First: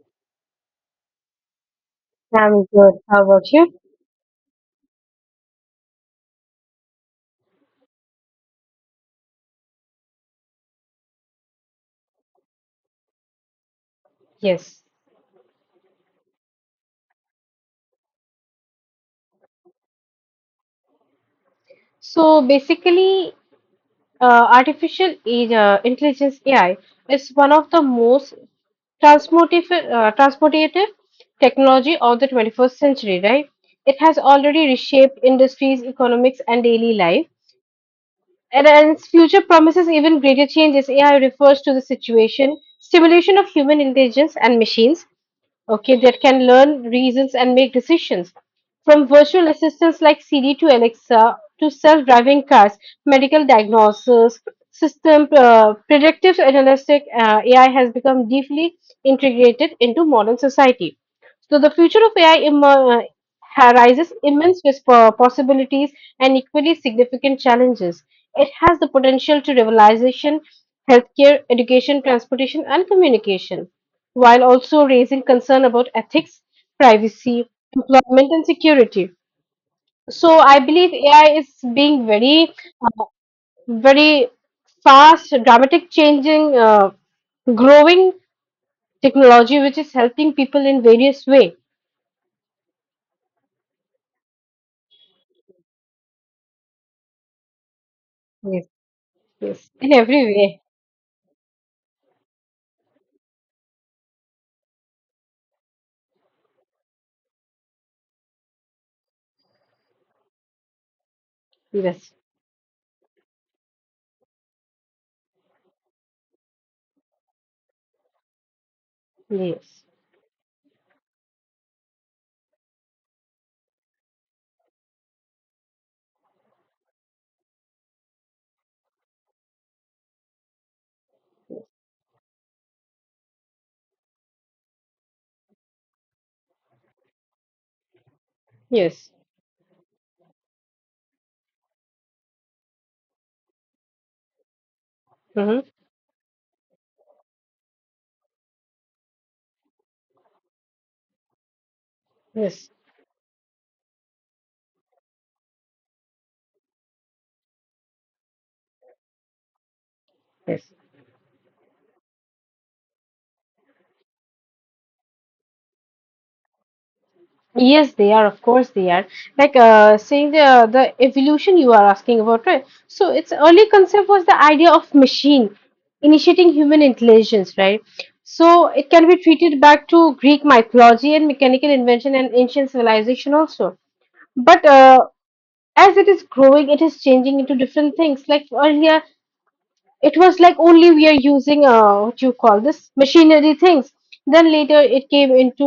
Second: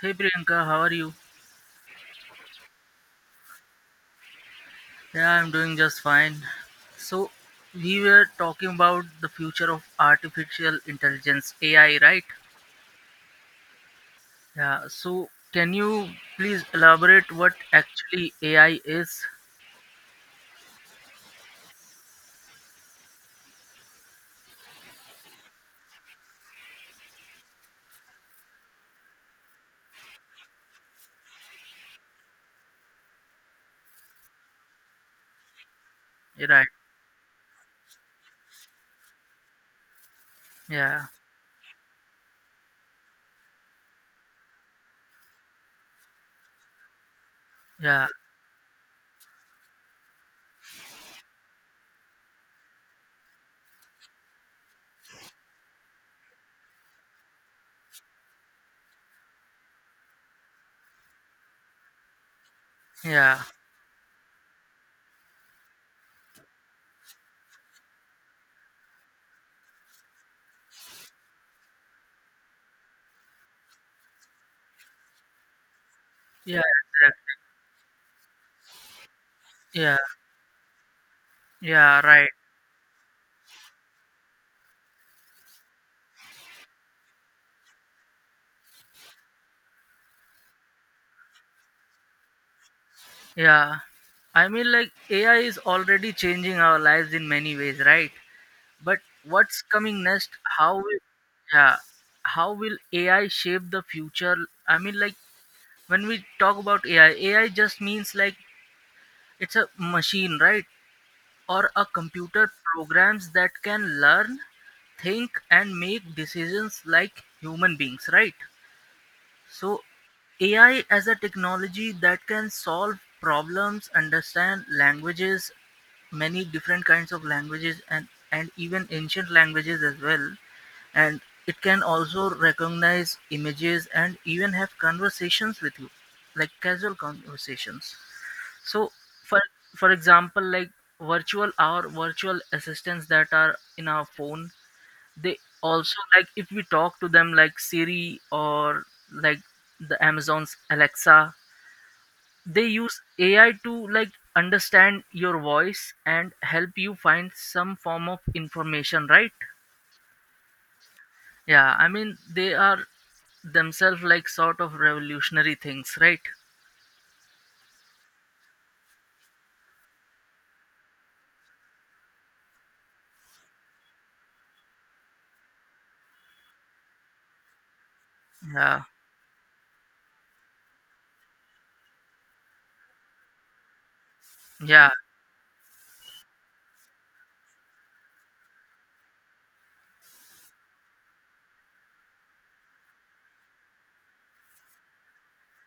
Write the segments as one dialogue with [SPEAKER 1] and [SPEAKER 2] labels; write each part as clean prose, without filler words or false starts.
[SPEAKER 1] Hey Priyanka, how are you?
[SPEAKER 2] I'm good. How about you?
[SPEAKER 1] Yeah, I'm doing just fine. So, we were talking about the future of artificial intelligence, AI, right?
[SPEAKER 2] Yes.
[SPEAKER 1] Yeah, so can you please elaborate what actually AI is?
[SPEAKER 2] So basically, artificial intelligence AI is one of the most transformative technology of the 21st century, right? It has already reshaped industries, economics, and
[SPEAKER 1] Right.
[SPEAKER 2] daily life. And its future promises even greater changes.
[SPEAKER 1] Yeah,
[SPEAKER 2] AI refers to the stimulation of human intelligence and machines, okay, that can learn reasons and make
[SPEAKER 1] yeah,
[SPEAKER 2] decisions. From virtual assistants like Siri to Alexa to self-driving cars, medical diagnosis, system, predictive analytic, AI has become deeply integrated into modern society. So the future of AI
[SPEAKER 1] yeah,
[SPEAKER 2] raises immense possibilities and equally significant challenges. It has the potential to revolution healthcare, education, transportation, and communication while also raising concern about ethics,
[SPEAKER 1] yeah,
[SPEAKER 2] privacy, employment, and security.
[SPEAKER 1] yeah,
[SPEAKER 2] So I believe AI is
[SPEAKER 1] yeah,
[SPEAKER 2] being
[SPEAKER 1] right.
[SPEAKER 2] very, very fast, dramatic, changing, growing technology, which is helping people in various way.
[SPEAKER 1] Yeah. AI is already changing our lives in many ways, right?
[SPEAKER 2] Yes,
[SPEAKER 1] But what's
[SPEAKER 2] yes, in
[SPEAKER 1] coming
[SPEAKER 2] every
[SPEAKER 1] next?
[SPEAKER 2] way.
[SPEAKER 1] How will Yeah, how will AI shape the future? I mean, like when we talk about AI, AI just means like it's a machine, right? Or a
[SPEAKER 2] Yes,
[SPEAKER 1] computer programs that can learn, think, and make decisions like human beings, right? So,
[SPEAKER 2] yes,
[SPEAKER 1] AI as a technology that can solve problems, understand languages, many different kinds of languages, and even ancient languages as well. And it can also recognize images and even have conversations with you, like casual conversations. So,
[SPEAKER 2] yes.
[SPEAKER 1] for for example, like virtual our virtual assistants that are in our phone, they
[SPEAKER 2] Mm-hmm.
[SPEAKER 1] also, like if we talk to them like Siri or like the Amazon's Alexa, they
[SPEAKER 2] Yes,
[SPEAKER 1] use AI to like understand your voice and help you find some form of information, right?
[SPEAKER 2] yes.
[SPEAKER 1] Yeah, I mean, they are themselves like sort of revolutionary things, right?
[SPEAKER 2] Yes, they are. Of course, they are. Like, saying the evolution you are asking about, right? So its early concept was the idea of machine initiating human intelligence, right? So
[SPEAKER 1] Yeah,
[SPEAKER 2] it can be treated back to Greek mythology and mechanical invention and ancient civilization also. But
[SPEAKER 1] yeah,
[SPEAKER 2] as it is growing, it is changing into different things. Like earlier, it was like only we are using, what you call this machinery things. Then later it came into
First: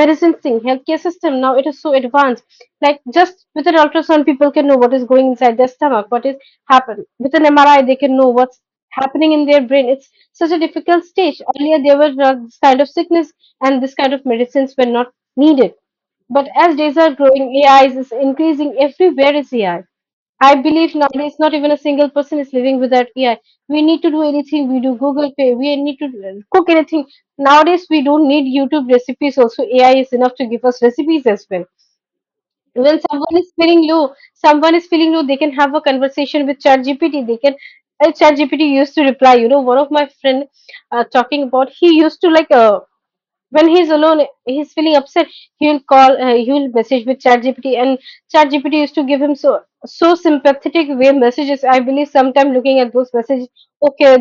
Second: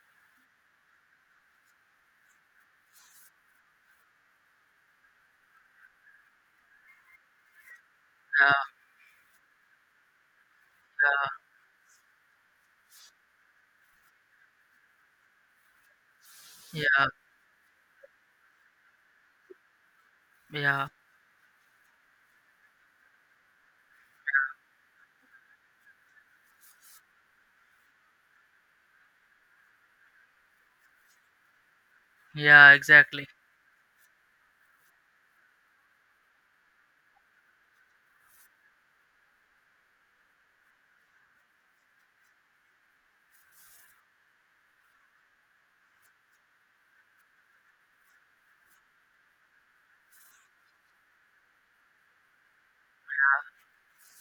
[SPEAKER 2] medicine thing, healthcare system. Now it is so advanced, like just with an ultrasound people can know what is going inside their stomach, what is happened. With an MRI they can know what's happening in their brain. It's such a difficult stage. Earlier there were, this kind of sickness and this kind of medicines were not needed. But as
[SPEAKER 1] yeah,
[SPEAKER 2] days
[SPEAKER 1] yeah,
[SPEAKER 2] are growing, AI is increasing everywhere. Is ai I I
[SPEAKER 1] yeah,
[SPEAKER 2] believe nowadays not even a single person is living without AI. We need to do anything, we do google pay. We need to cook anything nowadays, we don't need youtube recipes. Also, ai is enough to give us recipes as well.
[SPEAKER 1] yeah,
[SPEAKER 2] When
[SPEAKER 1] exactly.
[SPEAKER 2] someone is feeling low, they can have a conversation with ChatGPT. They can, ChatGPT used to reply, one of my friend, talking about, he used to like, when he's alone, he's feeling upset, he'll message with ChatGPT. And ChatGPT used to give him so sympathetic way messages. I believe sometime looking at those messages, okay,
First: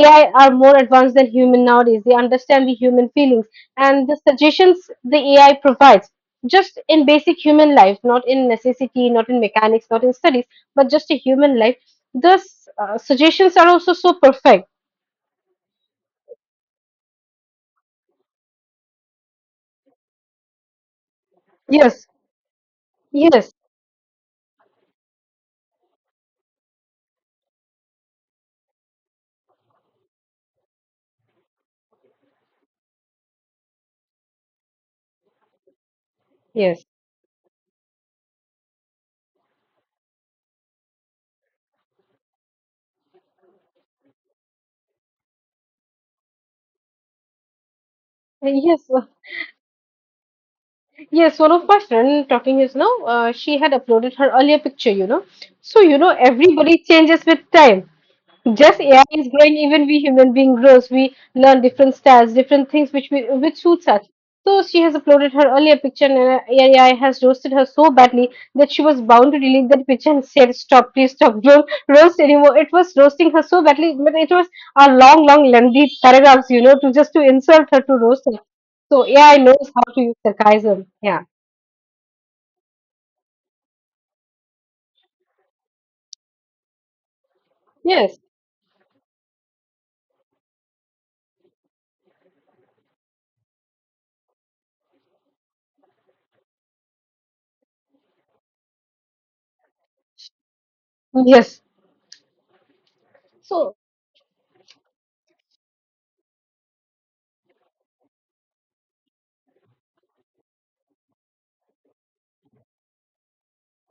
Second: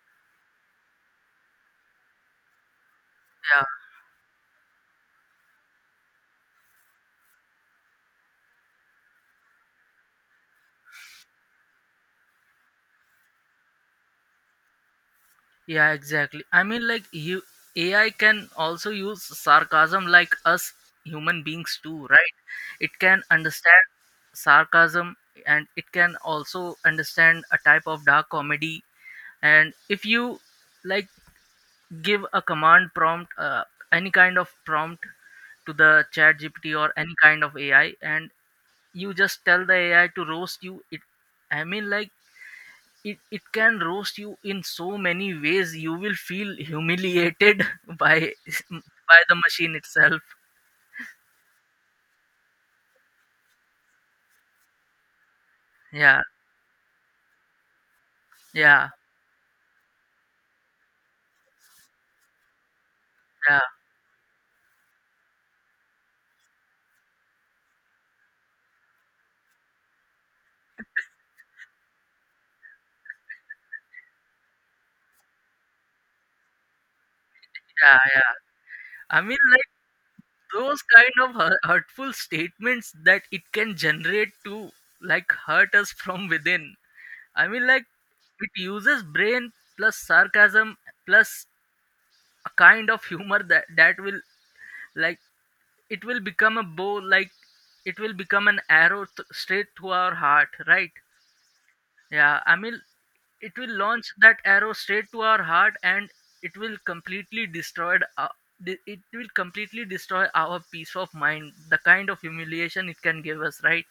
[SPEAKER 2] ai are more advanced than human nowadays. They understand the human feelings,
[SPEAKER 1] Yeah.
[SPEAKER 2] and the suggestions the ai provides, just in basic human life, not in necessity, not in mechanics, not in studies, but just a human life, the suggestions are also so perfect.
[SPEAKER 1] Yeah, exactly. AI can also use sarcasm like us human beings too,
[SPEAKER 2] Yes.
[SPEAKER 1] right? It can
[SPEAKER 2] Yes.
[SPEAKER 1] understand sarcasm, and it can also understand a type of dark comedy. And if you, like, give a command prompt, any kind of prompt to the chat GPT
[SPEAKER 2] Yes.
[SPEAKER 1] or any kind of AI, and you just tell the AI to roast you, it I mean, like it can roast you in so many ways you will feel humiliated by
[SPEAKER 2] Yes.
[SPEAKER 1] by the machine itself.
[SPEAKER 2] Yes, one of my friend talking is now, she had uploaded her earlier picture, you know. So, you know,
[SPEAKER 1] Yeah,
[SPEAKER 2] everybody changes with time. Just
[SPEAKER 1] yeah,
[SPEAKER 2] AI is growing, even we human being grows. We learn different styles, different things which we which
[SPEAKER 1] yeah,
[SPEAKER 2] suits us. So she has uploaded her earlier picture and, AI has roasted her so badly that she was bound to delete that picture and said, "Stop, please stop, don't roast anymore." It was roasting her so badly, but it was a long, long, lengthy paragraphs, you know, to just to insult her, to
[SPEAKER 1] yeah,
[SPEAKER 2] roast
[SPEAKER 1] yeah.
[SPEAKER 2] her. So
[SPEAKER 1] I
[SPEAKER 2] AI
[SPEAKER 1] mean, like
[SPEAKER 2] knows how to use
[SPEAKER 1] those
[SPEAKER 2] sarcasm.
[SPEAKER 1] kind
[SPEAKER 2] Yeah.
[SPEAKER 1] of hurtful statements that it can generate to like hurt us from within. I mean, like
[SPEAKER 2] Yes,
[SPEAKER 1] it uses brain plus sarcasm plus a kind of humor that will, like, it will become a bow, like it will become an arrow straight to our heart, right?
[SPEAKER 2] yes.
[SPEAKER 1] Yeah, I mean, it will
[SPEAKER 2] So,
[SPEAKER 1] launch that arrow straight to our heart, and it will completely destroyed, it will completely destroy our peace of mind, the kind of humiliation it can give us, right?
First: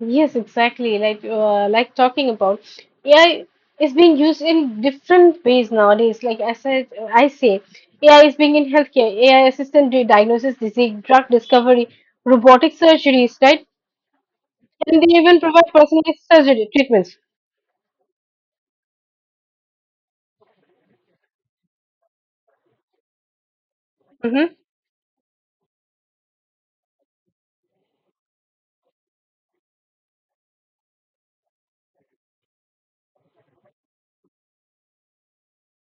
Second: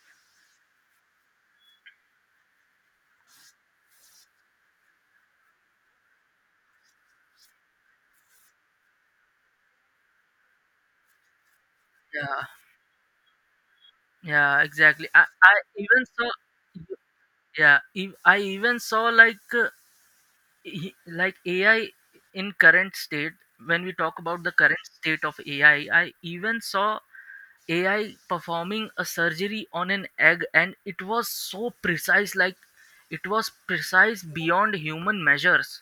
[SPEAKER 2] yes, exactly. Like, talking about AI is being used in different ways nowadays. Like as I say, AI is being in healthcare, AI assistant diagnosis, disease, drug discovery,
[SPEAKER 1] Yeah,
[SPEAKER 2] robotic surgeries, right?
[SPEAKER 1] yeah,
[SPEAKER 2] And
[SPEAKER 1] exactly.
[SPEAKER 2] they even
[SPEAKER 1] I
[SPEAKER 2] provide
[SPEAKER 1] even
[SPEAKER 2] personalized
[SPEAKER 1] saw,
[SPEAKER 2] surgery treatments.
[SPEAKER 1] yeah, I even saw, like, like AI in current state, when we talk about the
[SPEAKER 2] Mm-hmm.
[SPEAKER 1] current state of AI, I even saw AI performing a surgery on an egg, and it was so precise, like it was precise beyond human measures.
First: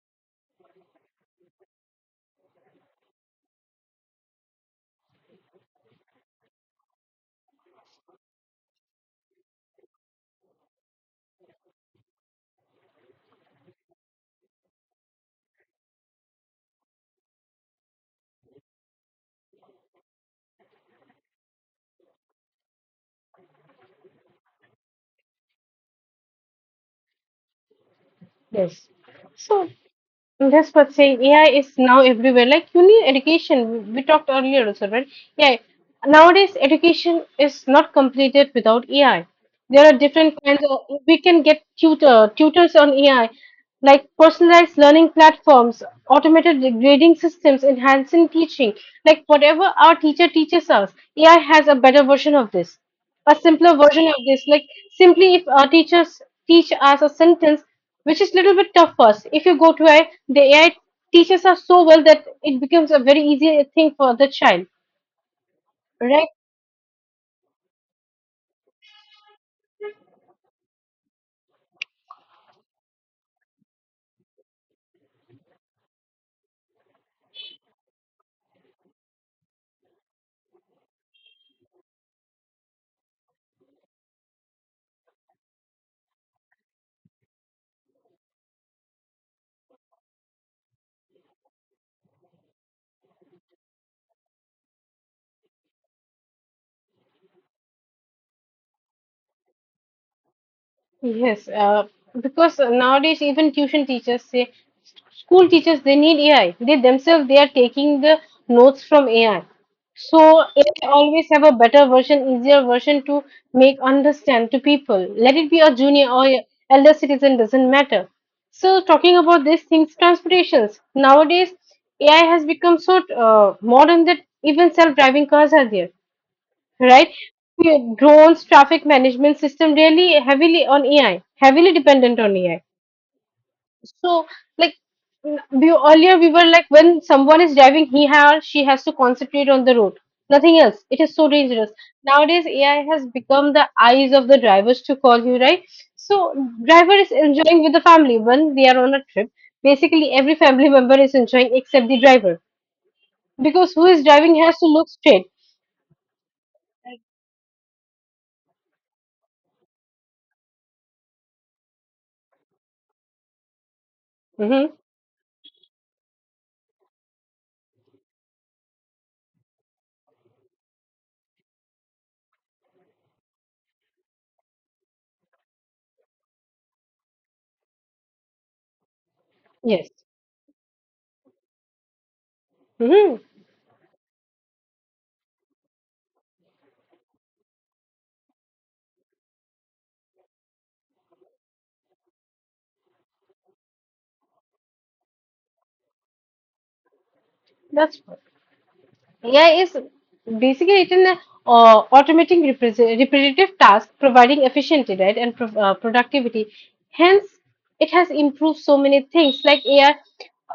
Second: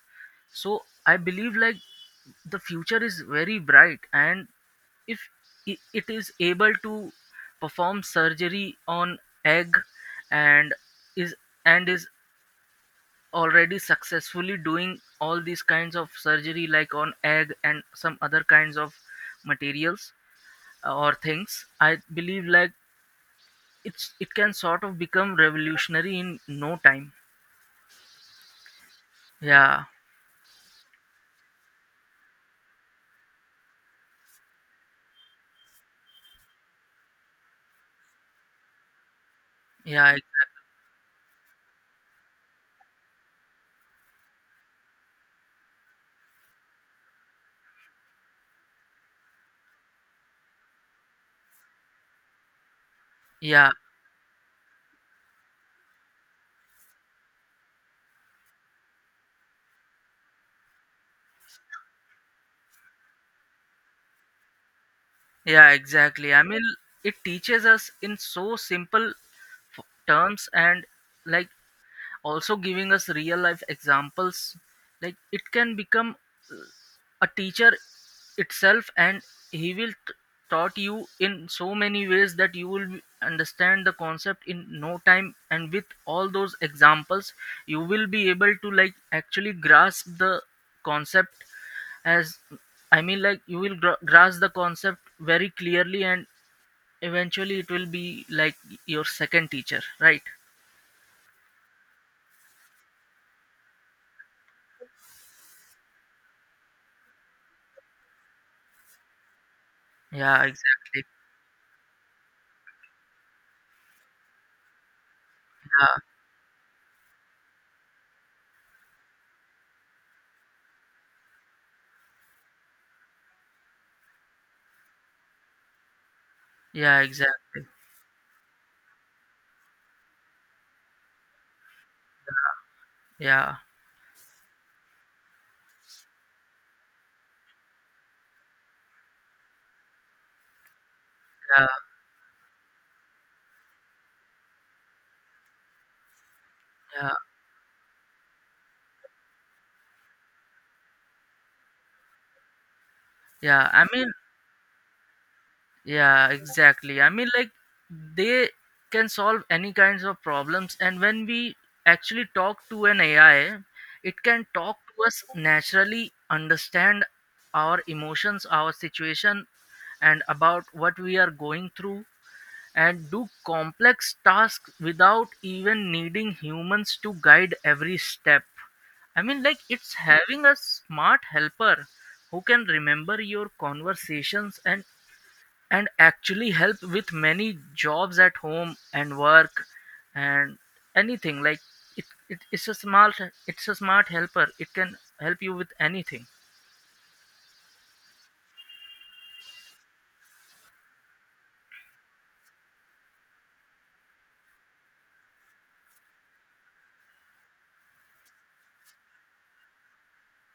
[SPEAKER 1] So I believe like the future is very bright, and if it is able to perform surgery on egg and is and is already successfully doing all these kinds of surgery like on egg and some other kinds of materials, or things, I believe like it can sort of become revolutionary in no time.
[SPEAKER 2] Yes. So
[SPEAKER 1] Yeah,
[SPEAKER 2] that's what saying, AI is now everywhere. Like you need education, we talked earlier also, right? Yeah. Nowadays, education is not completed without AI. There are
[SPEAKER 1] yeah, exactly.
[SPEAKER 2] different kinds of. We can get tutors on AI, like personalized learning platforms, automated grading systems, enhancing teaching. Like whatever our teacher teaches us, AI has a better version of this, a
[SPEAKER 1] Yeah,
[SPEAKER 2] simpler version of this. Like simply, if our teachers teach us a sentence which is little bit tough for us. If you go to AI, the AI teaches us so well that it becomes a very easy thing for the child,
[SPEAKER 1] yeah,
[SPEAKER 2] right?
[SPEAKER 1] exactly. I mean, it teaches us in so simple terms, and, like, also giving us real life examples. Like it can become, uh, a teacher itself, and he will taught you in so many ways that you will understand the concept in no time, and with all those examples you will be able to, like, actually grasp the concept, as I mean, like you will grasp the concept very clearly, and eventually it will be like your second teacher, right?
[SPEAKER 2] Yes, because nowadays even tuition teachers say, school teachers, they need AI. They themselves they are taking the notes from AI. So
[SPEAKER 1] Yeah,
[SPEAKER 2] AI
[SPEAKER 1] exactly.
[SPEAKER 2] always have a better version, easier version to make understand to people. Let it be a
[SPEAKER 1] Yeah,
[SPEAKER 2] junior or a elder citizen, doesn't matter. So talking about these things, transportations nowadays AI has become so, modern, that even self-driving cars are there,
[SPEAKER 1] yeah,
[SPEAKER 2] right?
[SPEAKER 1] exactly.
[SPEAKER 2] Drones, traffic management system, really heavily on AI, heavily dependent on AI.
[SPEAKER 1] Yeah,
[SPEAKER 2] So, like, we, earlier, we were like, when someone is driving, he or she has to concentrate on the road, nothing else. It is so
[SPEAKER 1] yeah,
[SPEAKER 2] dangerous. Nowadays, AI has become the eyes of the drivers to call you, right? So, driver is
[SPEAKER 1] yeah,
[SPEAKER 2] enjoying with the family when they are on a trip. Basically, every family member is enjoying except the driver,
[SPEAKER 1] yeah,
[SPEAKER 2] because who
[SPEAKER 1] I
[SPEAKER 2] is
[SPEAKER 1] mean,
[SPEAKER 2] driving has to look straight.
[SPEAKER 1] yeah, exactly. I mean, like they can solve any kinds of problems, and when we actually talk to an AI, it can
[SPEAKER 2] Hmm.
[SPEAKER 1] talk to us naturally, understand our emotions, our situation, and about what we are going through, and do complex tasks without even needing humans to guide every step. I mean, like
[SPEAKER 2] Yes.
[SPEAKER 1] it's having a smart helper who can
[SPEAKER 2] Hmm.
[SPEAKER 1] remember your conversations, and actually help with many jobs at home and work and anything. Like it it's a smart, it's a smart helper, it can help you with anything.
[SPEAKER 2] That's AI is basically, it's an, automating repetitive tasks, providing efficiency, right, and productivity. Hence, it has improved so many things. Like AI,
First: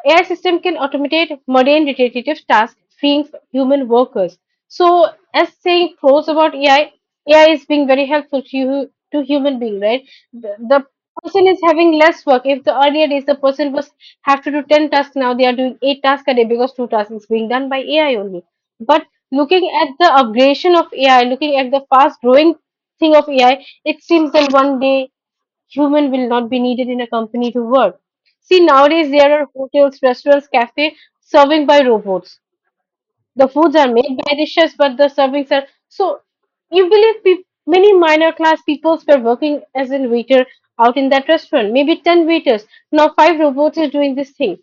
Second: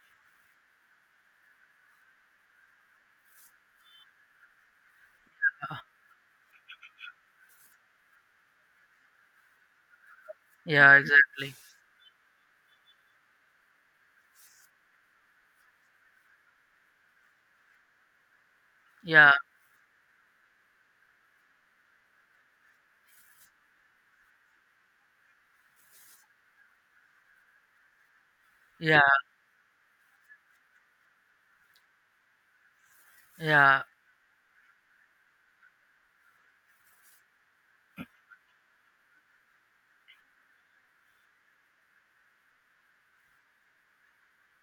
[SPEAKER 2] AI system can automate mundane repetitive tasks, freeing human workers. So, as saying pros about AI, AI is being very helpful to you, to human being, right? The
[SPEAKER 1] Yeah,
[SPEAKER 2] person
[SPEAKER 1] exactly,
[SPEAKER 2] is having less work. If the earlier days the person was have to do 10 tasks, now they are doing 8 tasks a day because 2 tasks is being done by ai only. But
[SPEAKER 1] yeah,
[SPEAKER 2] looking at the upgradation of AI, looking at the fast growing thing of AI, it seems that one day human will not be needed in a company to work. See,
[SPEAKER 1] yeah,
[SPEAKER 2] nowadays there are hotels, restaurants, cafes serving by robots. The foods
[SPEAKER 1] yeah,
[SPEAKER 2] are made by the chefs, but the servings are so. You believe peop many minor class peoples were working as a waiter out in that restaurant, maybe 10 waiters. Now, five robots is doing this thing.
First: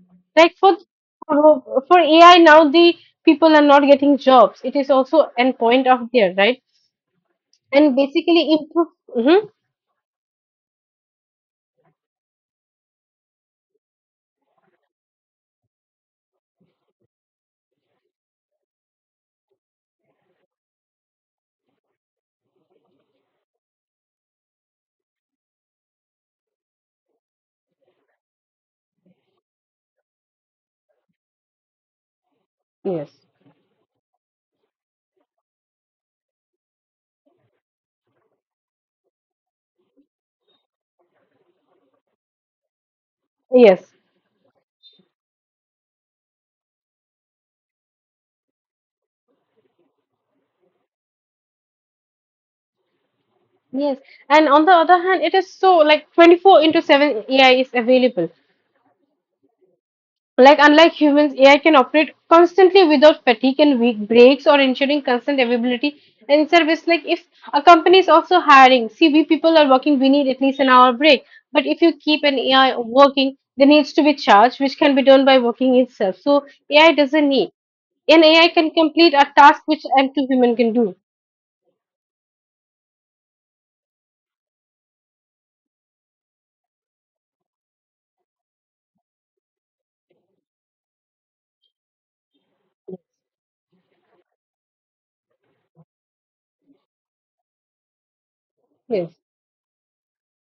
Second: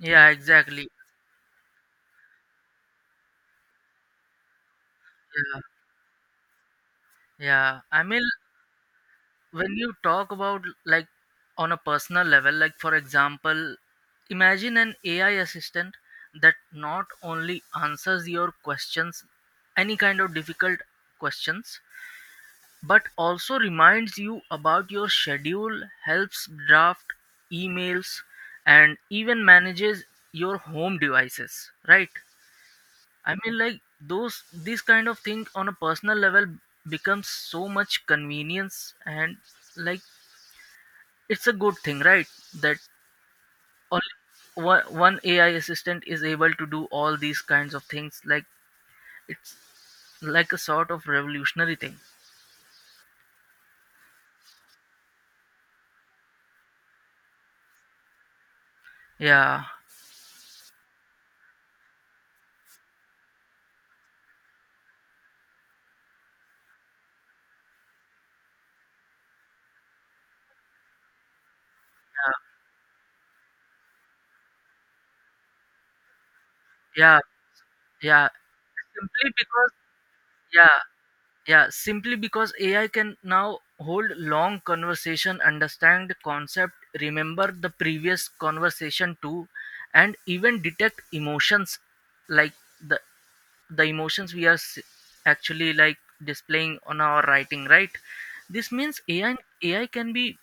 [SPEAKER 1] yeah,
[SPEAKER 2] Like for
[SPEAKER 1] exactly,
[SPEAKER 2] for for AI now, the people are not getting jobs. It is also an
[SPEAKER 1] yeah,
[SPEAKER 2] point of there, right?
[SPEAKER 1] yeah.
[SPEAKER 2] And
[SPEAKER 1] I mean,
[SPEAKER 2] basically improve. Hmm.
[SPEAKER 1] when you talk about, like, on a personal level, like for example, imagine an AI assistant that not only answers your questions, any kind of difficult questions, but also reminds you about your schedule, helps draft emails, and even manages your home devices, right?
[SPEAKER 2] Yes.
[SPEAKER 1] I mean, like those, this kind of thing on a personal level becomes so much convenience, and, like, it's a good thing, right? That
[SPEAKER 2] Yes.
[SPEAKER 1] all one AI assistant is able to do all these kinds of things. Like it's like a sort of revolutionary thing.
[SPEAKER 2] Yes. And on the other hand, it is so like 24 into 7, AI is available.
[SPEAKER 1] Yeah,
[SPEAKER 2] Like unlike humans, AI can operate constantly without fatigue and weak breaks or ensuring constant availability and service. Like if a company is also hiring, see we people are working, we need at least an hour break. But if you keep
[SPEAKER 1] yeah,
[SPEAKER 2] an AI working, there needs to be charge, which can be done by working itself. So AI
[SPEAKER 1] yeah,
[SPEAKER 2] doesn't need. And
[SPEAKER 1] yeah.
[SPEAKER 2] AI can complete
[SPEAKER 1] Simply
[SPEAKER 2] a task
[SPEAKER 1] because
[SPEAKER 2] which empty human can
[SPEAKER 1] Yeah,
[SPEAKER 2] do.
[SPEAKER 1] yeah. Simply because AI can now hold long conversation, understand concept, remember the previous conversation too, and even detect emotions, like the the emotions we are actually, like, displaying on our writing, right? This means
[SPEAKER 2] Yes.
[SPEAKER 1] AI can be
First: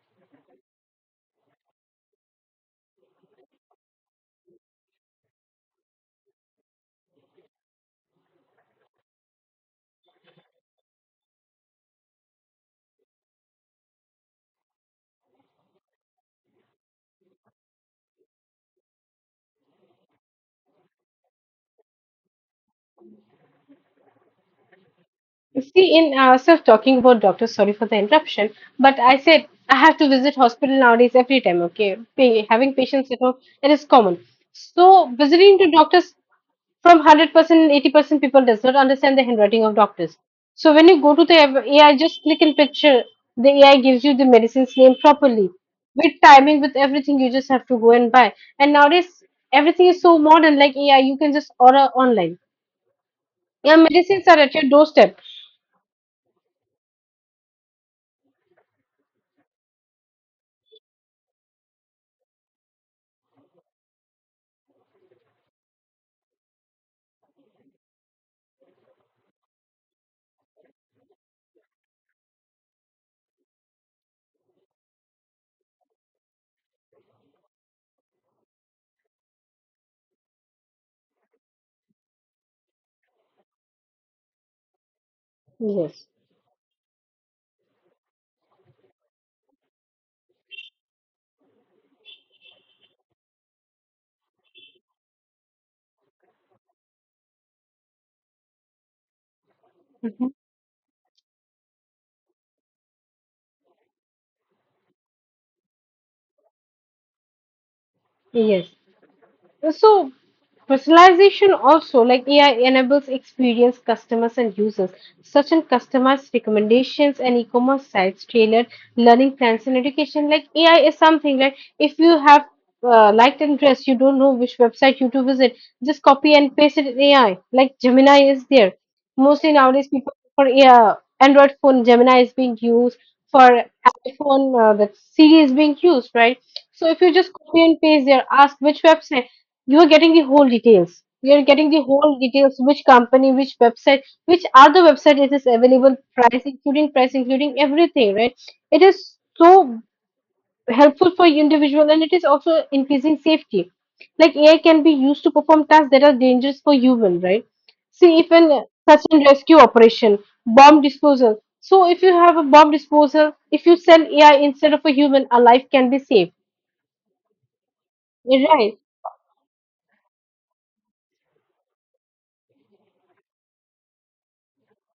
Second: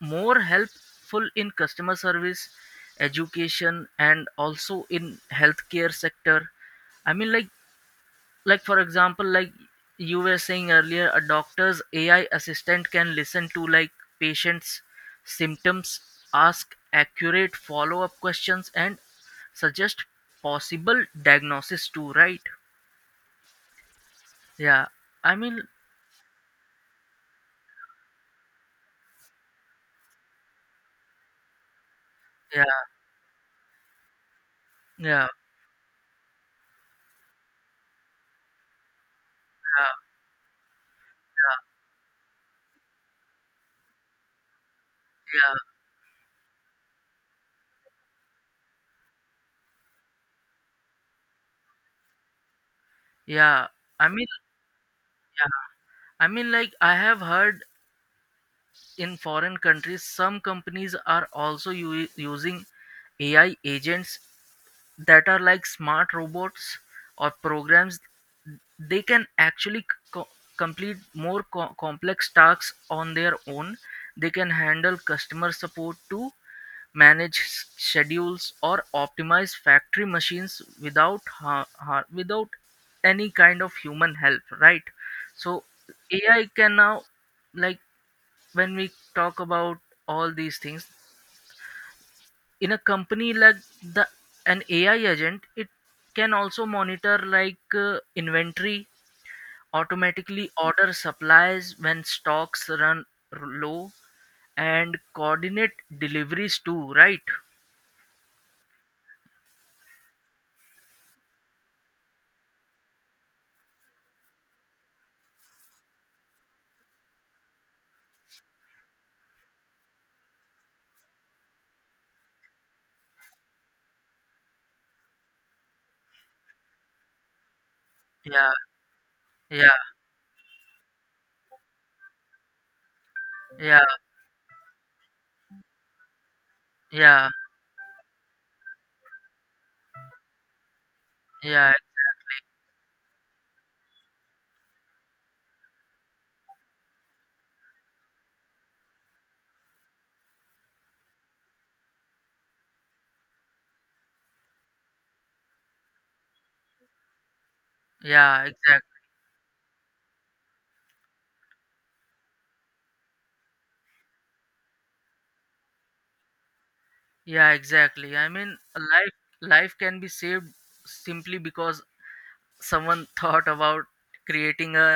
[SPEAKER 1] more helpful in customer service, education, and also in healthcare sector. I mean, like for example, like you were saying earlier, a doctor's AI assistant can listen to, like, patients symptoms, ask accurate follow up questions, and suggest possible diagnosis too, right? Yeah, I mean,
[SPEAKER 2] See, in ourselves talking about doctors, sorry for the interruption, but I said I have to visit hospital nowadays every time, okay?
[SPEAKER 1] yeah,
[SPEAKER 2] Having patients at home, it is common. So
[SPEAKER 1] yeah,
[SPEAKER 2] visiting to doctors, from 100%, 80% people does not understand the handwriting of
[SPEAKER 1] yeah,
[SPEAKER 2] doctors. So when you go to the
[SPEAKER 1] yeah,
[SPEAKER 2] AI, just click in picture, the AI gives you the medicine's name properly.
[SPEAKER 1] yeah,
[SPEAKER 2] With timing, with everything, you just have to go and buy. And nowadays, everything is so modern, like AI, you can just order online.
[SPEAKER 1] yeah.
[SPEAKER 2] Your
[SPEAKER 1] I mean,
[SPEAKER 2] medicines are at your doorstep.
[SPEAKER 1] yeah, I mean, like, I have heard in foreign countries some companies are also using AI agents that are like smart robots or programs. They can actually co- complete more complex tasks on their own. They can handle customer support, to manage schedules, or optimize factory machines without without any kind of human help, right? So
[SPEAKER 2] Yes.
[SPEAKER 1] AI can now, like, when we talk about all these things in a company, like the an AI agent, it can also monitor, like, inventory, automatically order supplies when stocks run low, and coordinate deliveries too, right?
[SPEAKER 2] Yes, so personalization also, like AI enables experienced customers and users, such as customized recommendations and e-commerce sites, tailored learning plans and education. Like AI is something like if you have, liked and dress, you don't know which website you to visit, just copy and paste it in AI. Like Gemini is
[SPEAKER 1] Yeah,
[SPEAKER 2] there. Mostly
[SPEAKER 1] yeah,
[SPEAKER 2] nowadays, people for, Android phone, Gemini is being used. For
[SPEAKER 1] yeah,
[SPEAKER 2] iPhone, that Siri is being used, right? So if you
[SPEAKER 1] yeah,
[SPEAKER 2] just copy and paste there, ask which website, you are getting the whole details. You are getting
[SPEAKER 1] yeah,
[SPEAKER 2] the whole details, which company, which website, which other website it is available, price, including everything, right? It is so helpful for individual and it is also increasing safety. Like AI can be used to perform tasks that are dangerous for human, right? See, if
[SPEAKER 1] yeah,
[SPEAKER 2] an
[SPEAKER 1] exactly,
[SPEAKER 2] such and rescue operation, bomb disposal. So if you have a bomb disposal, if you send AI instead of a human, a life can be saved.
[SPEAKER 1] yeah, exactly. I mean,
[SPEAKER 2] Right.
[SPEAKER 1] a life can be saved simply because someone thought about creating a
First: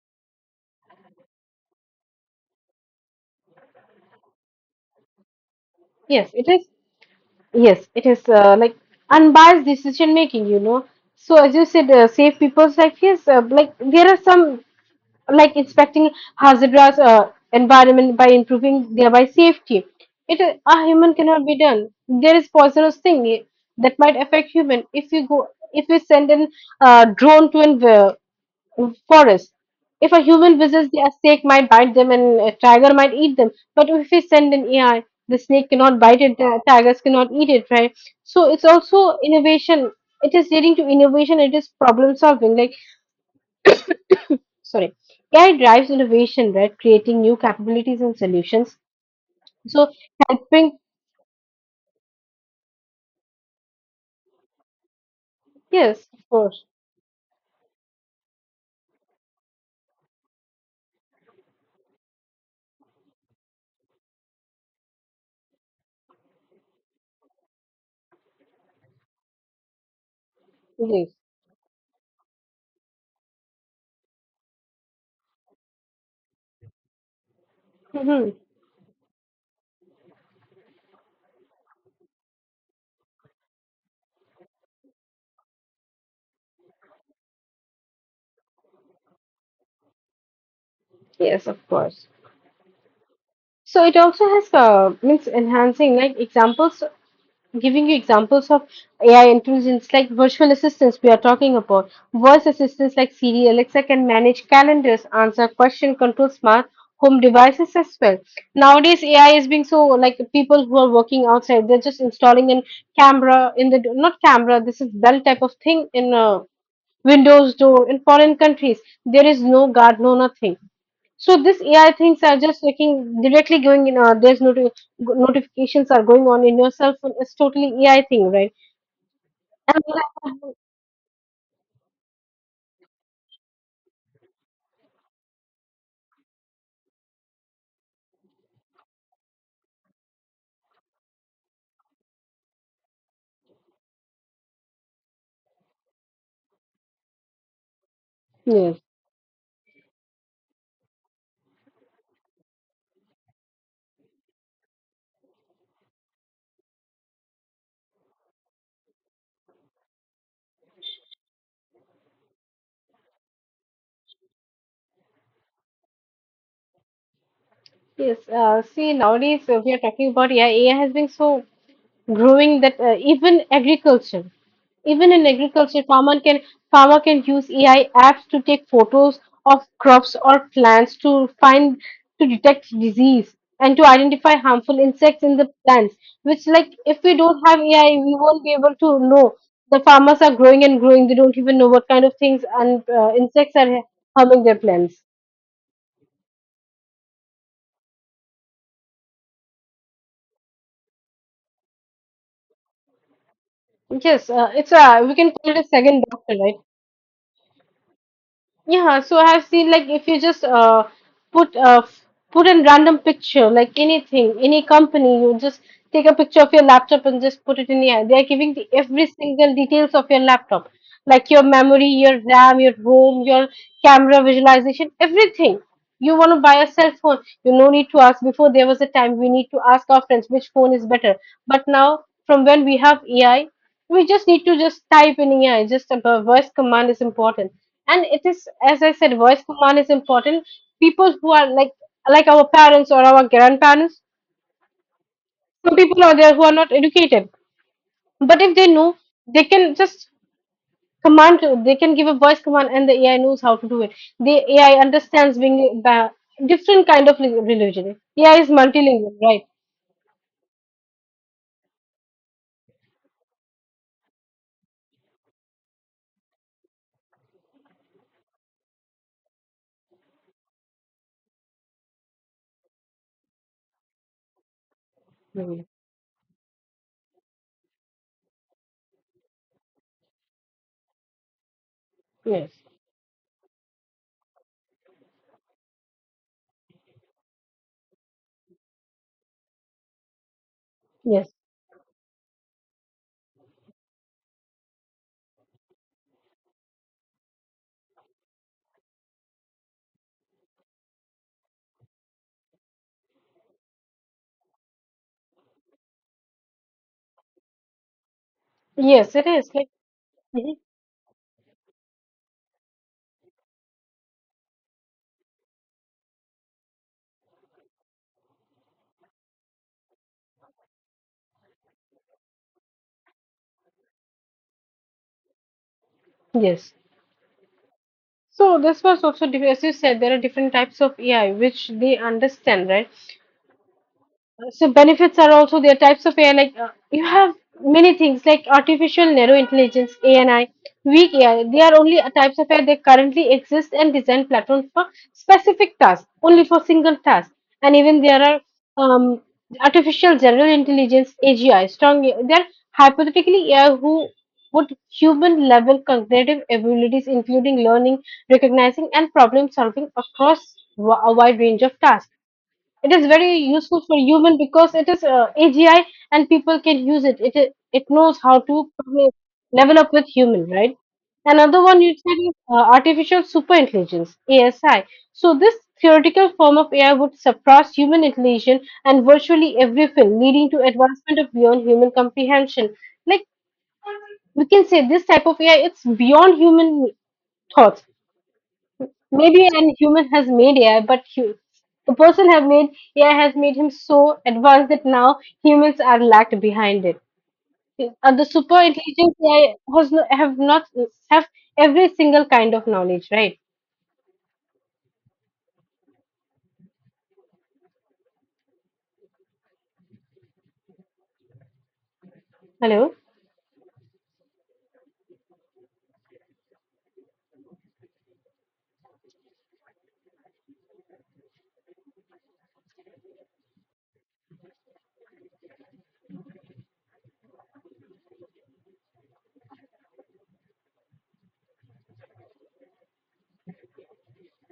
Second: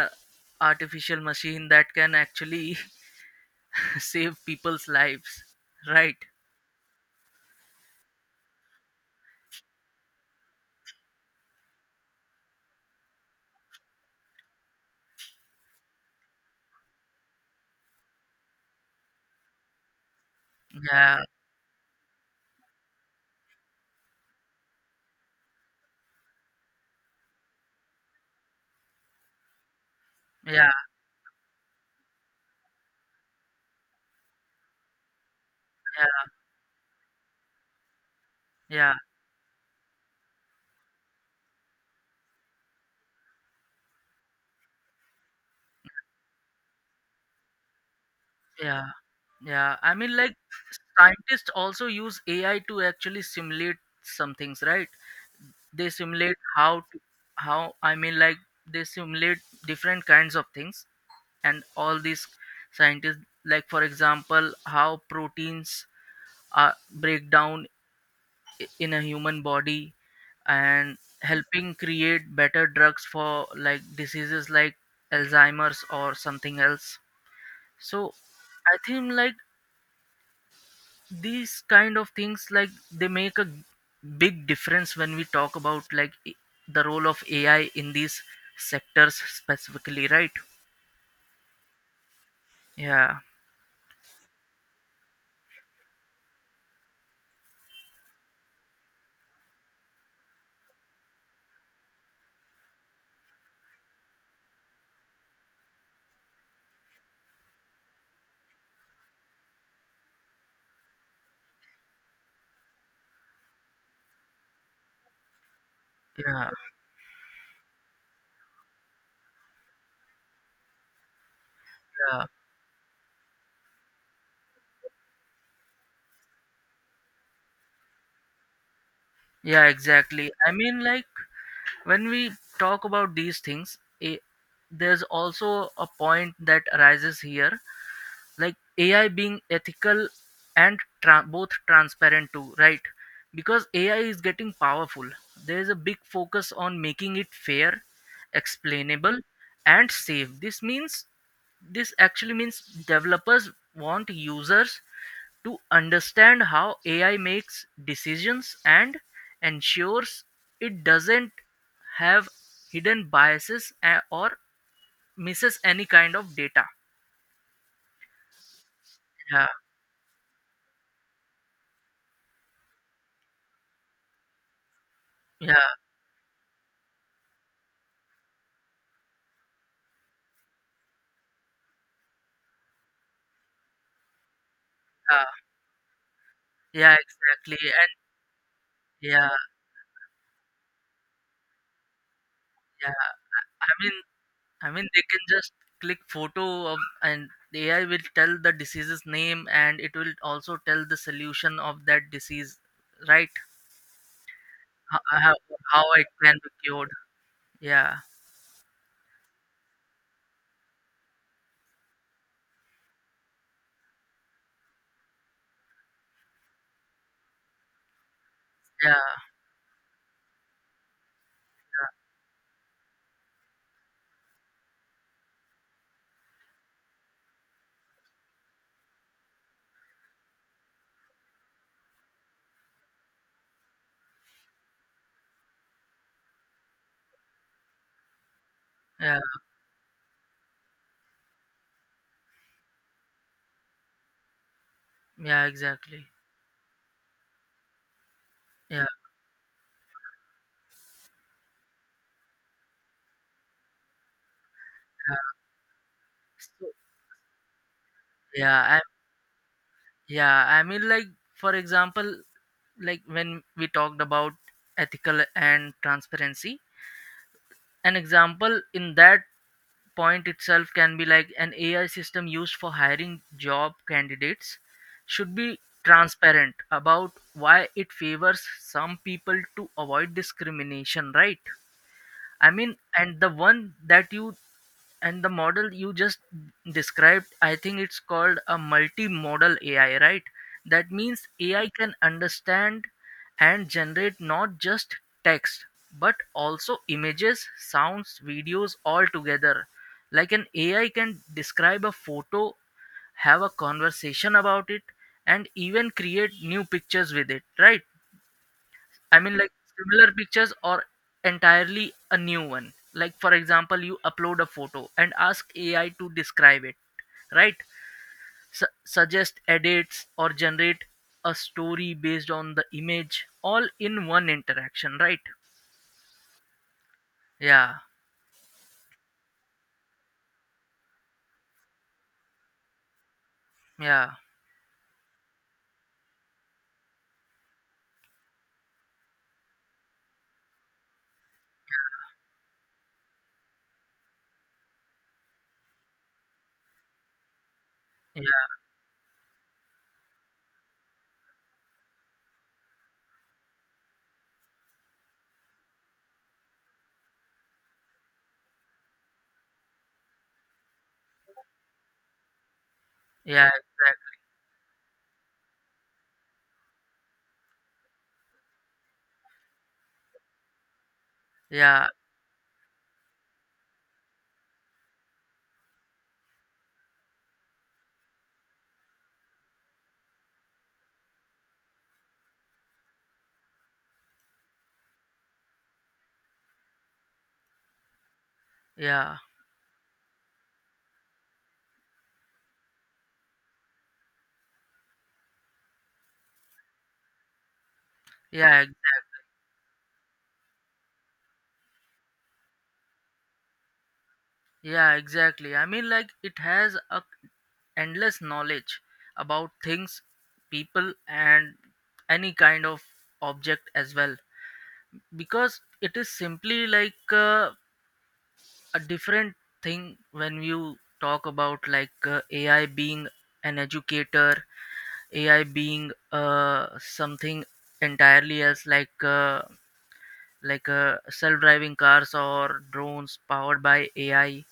[SPEAKER 1] artificial machine that can actually save people's lives, right?
[SPEAKER 2] Yes, it is. Yes, it is, like unbiased decision making, you know. So as you said, save people's life. Yes, like there are some like inspecting hazardous, environment by improving thereby safety. A human
[SPEAKER 1] Yeah,
[SPEAKER 2] cannot be done. There is poisonous thing, that might affect human. If you send an, drone to an, forest. If a human
[SPEAKER 1] yeah,
[SPEAKER 2] visits, a snake might bite them and a tiger might eat them. But if we send an AI, the snake cannot bite
[SPEAKER 1] yeah,
[SPEAKER 2] it, the tigers cannot eat it, right? So it's
[SPEAKER 1] yeah,
[SPEAKER 2] also innovation. It is leading to innovation, it is problem solving. Sorry, AI drives innovation, right? Creating new capabilities and solutions.
[SPEAKER 1] yeah. Yeah,
[SPEAKER 2] So
[SPEAKER 1] I mean, like
[SPEAKER 2] helping,
[SPEAKER 1] scientists also use AI to actually simulate some things, right? They
[SPEAKER 2] yes, of
[SPEAKER 1] simulate
[SPEAKER 2] course,
[SPEAKER 1] how, I mean, like they simulate different kinds of things, and all these scientists, like for example, how proteins are break down in a human body, and
[SPEAKER 2] yes.
[SPEAKER 1] helping create better drugs for, like, diseases like Alzheimer's or something else. So
[SPEAKER 2] Mhm.
[SPEAKER 1] I think, like, these kind of things, like, they make a big difference when we talk about, like, the role of AI in these sectors specifically, right?
[SPEAKER 2] Yes, of course.
[SPEAKER 1] Yeah,
[SPEAKER 2] So it also has means enhancing, like examples, giving you examples of AI intelligence like virtual assistants we are talking about. Voice assistants like Siri, Alexa can manage calendars, answer question, control smart home devices as well. Nowadays, AI is being so, like, people who are working outside, they're just installing a camera in the not camera. This is bell type of thing in a
[SPEAKER 1] yeah,
[SPEAKER 2] Windows door in foreign countries. There is no guard, no nothing. So this AI things
[SPEAKER 1] yeah,
[SPEAKER 2] are just looking directly going in. Notifications are going on in your cell phone. It's totally AI thing, right?
[SPEAKER 1] yeah,
[SPEAKER 2] And like,
[SPEAKER 1] exactly. I mean, like, when we talk about these things, there's also a point that arises here, like AI being ethical and both transparent too, right? Because AI is getting powerful, there is a big focus on making it fair,
[SPEAKER 2] yes,
[SPEAKER 1] explainable, and safe. This means, this actually means developers want users to understand how AI makes decisions, and ensures it doesn't have hidden biases, or misses any kind of data.
[SPEAKER 2] yes. See,
[SPEAKER 1] Yeah,
[SPEAKER 2] nowadays we are talking about AI. AI has been so growing that even in
[SPEAKER 1] yeah,
[SPEAKER 2] agriculture, farmer can use AI apps to take photos of crops or plants to find to detect disease and to identify harmful insects
[SPEAKER 1] yeah.
[SPEAKER 2] in the plants, which, like,
[SPEAKER 1] Yeah,
[SPEAKER 2] if we don't have
[SPEAKER 1] exactly. And
[SPEAKER 2] AI, we won't be able to know.
[SPEAKER 1] yeah,
[SPEAKER 2] The farmers are growing and growing, they don't even know what kind of things and
[SPEAKER 1] yeah.
[SPEAKER 2] insects
[SPEAKER 1] I
[SPEAKER 2] are
[SPEAKER 1] mean,
[SPEAKER 2] harming their
[SPEAKER 1] I mean,
[SPEAKER 2] plants.
[SPEAKER 1] they can just click photo of, and the AI will tell the disease's name, and it will also tell the solution of that disease, right?
[SPEAKER 2] Yes, it's
[SPEAKER 1] How,
[SPEAKER 2] a, we can
[SPEAKER 1] how,
[SPEAKER 2] call it a
[SPEAKER 1] how
[SPEAKER 2] second
[SPEAKER 1] it can
[SPEAKER 2] doctor,
[SPEAKER 1] be
[SPEAKER 2] right?
[SPEAKER 1] cured. Yeah,
[SPEAKER 2] Yeah, so I've seen, like, if you just put put in random picture, like anything, any company, you just take a picture of your laptop and just put it in here. They are giving the every
[SPEAKER 1] yeah,
[SPEAKER 2] single details of your laptop, like your memory, your RAM, your ROM, your camera visualization, everything. You want to buy a cell phone. You no need to ask. Before there was a time we need to ask our friends which phone is better. But now, from when we have AI, we just need to just type in AI. Just a voice command is important, and it is, as I said,
[SPEAKER 1] yeah,
[SPEAKER 2] voice command is important. People who are like our parents or our grandparents,
[SPEAKER 1] yeah,
[SPEAKER 2] some people
[SPEAKER 1] exactly.
[SPEAKER 2] are there who are not educated, but if they
[SPEAKER 1] Yeah,
[SPEAKER 2] know, they can just command, they can give a voice command and the AI knows how to do it. The AI
[SPEAKER 1] yeah.
[SPEAKER 2] understands being
[SPEAKER 1] So,
[SPEAKER 2] different kind of religion, AI is
[SPEAKER 1] yeah,
[SPEAKER 2] multilingual, right?
[SPEAKER 1] yeah. I mean, like for example, like when we talked about ethical and transparency, an example in that point itself can be like an AI system used for hiring job candidates should be
[SPEAKER 2] Mhm.
[SPEAKER 1] transparent about why it favors some people to avoid discrimination, right? I
[SPEAKER 2] Yes,
[SPEAKER 1] mean, and the one that you and the model you just described, I think it's called a multimodal AI, right? That means
[SPEAKER 2] yes,
[SPEAKER 1] AI can understand and generate not just text but also images, sounds, videos all together. Like an AI can describe a photo, have a conversation about it, and even create new pictures with it, right?
[SPEAKER 2] yes,
[SPEAKER 1] I
[SPEAKER 2] it
[SPEAKER 1] mean, like
[SPEAKER 2] is like.
[SPEAKER 1] similar pictures
[SPEAKER 2] Mhm.
[SPEAKER 1] or entirely a new one. Like, for example, you upload a photo and ask AI to describe it, right? Suggest edits or generate a story based on the image, all in one interaction, right?
[SPEAKER 2] Yes.
[SPEAKER 1] Yeah,
[SPEAKER 2] So this was also as you said, there are different types of AI which they understand, right?
[SPEAKER 1] yeah,
[SPEAKER 2] So benefits are also there. Types of AI, like, you have many things like artificial narrow intelligence, ANI, weak AI, they are only, types of AI that currently exist and design platforms for specific tasks, only for single tasks. And even there are
[SPEAKER 1] yeah,
[SPEAKER 2] um, artificial general intelligence, AGI, strong, they're hypothetically AI who would human level cognitive abilities including learning, recognizing and problem solving across a wide range of tasks. It is very
[SPEAKER 1] yeah,
[SPEAKER 2] useful for
[SPEAKER 1] exactly.
[SPEAKER 2] human because it is AGI, and people can use it. It knows how to probably level up with human, right? Another one
[SPEAKER 1] Yeah,
[SPEAKER 2] you said is artificial super intelligence (ASI). So this theoretical form of AI would surpass human intelligence and virtually every field, leading to advancement of beyond human comprehension. Like, we can say, this type of AI, it's beyond human thoughts.
[SPEAKER 1] yeah,
[SPEAKER 2] Maybe an human has made AI, but hu the person have made AI has made him so advanced that now humans are lagged behind it. And the super
[SPEAKER 1] yeah,
[SPEAKER 2] intelligent
[SPEAKER 1] exactly.
[SPEAKER 2] AI has have not have every single kind of knowledge, right?
[SPEAKER 1] Yeah, exactly. I mean, like, it has a endless knowledge about things, people, and any kind of
[SPEAKER 2] Hello.
[SPEAKER 1] object as well. Because it is simply like, a different thing when you talk about like, AI being an educator, AI being, something entirely else, like, self-driving cars or drones powered by AI.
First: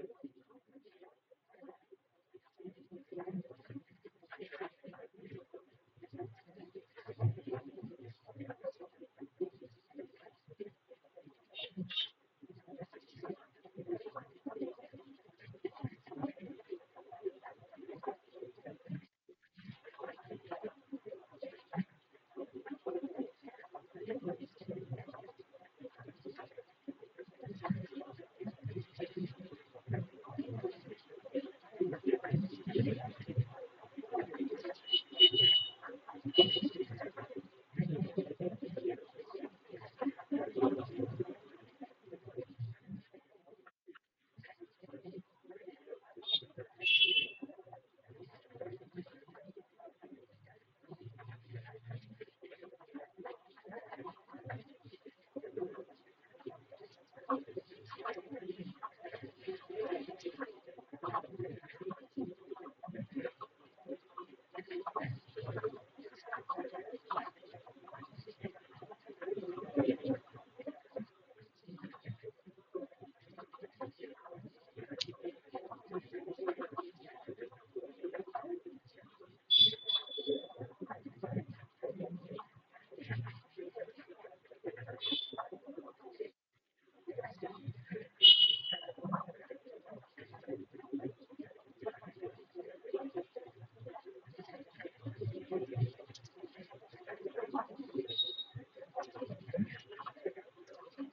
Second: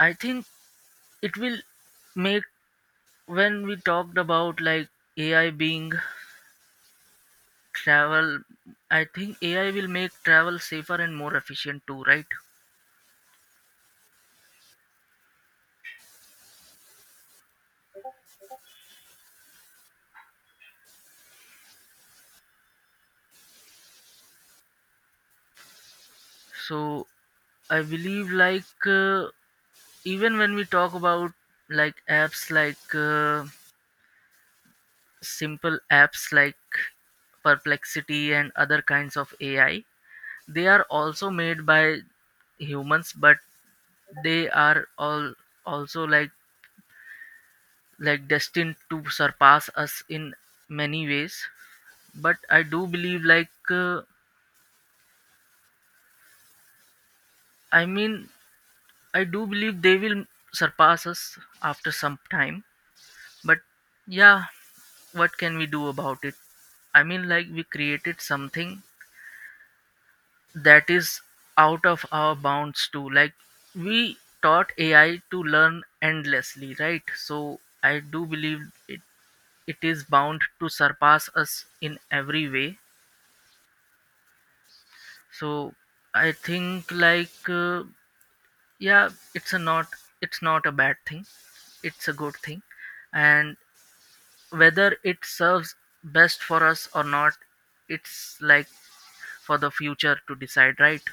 [SPEAKER 1] I think it will make When we talked about, like, AI being travel, I think AI will make travel safer and more efficient too, right? So I believe, like, even when we talk about, like, apps like, simple apps like Perplexity and other kinds of AI, they are also made by humans, but they are all also like destined to surpass us in many ways. But I do believe, like, I mean I do believe they will surpass us after some time. But yeah, what can we do about it? I mean, like, we created something that is out of our bounds too. Like, we taught AI to learn endlessly, right? So I do believe it it is bound to surpass us in every way. So I think, like, yeah it's a not it's not a bad thing, it's a good thing, and whether it serves best for us or not, it's like for the future to decide, right?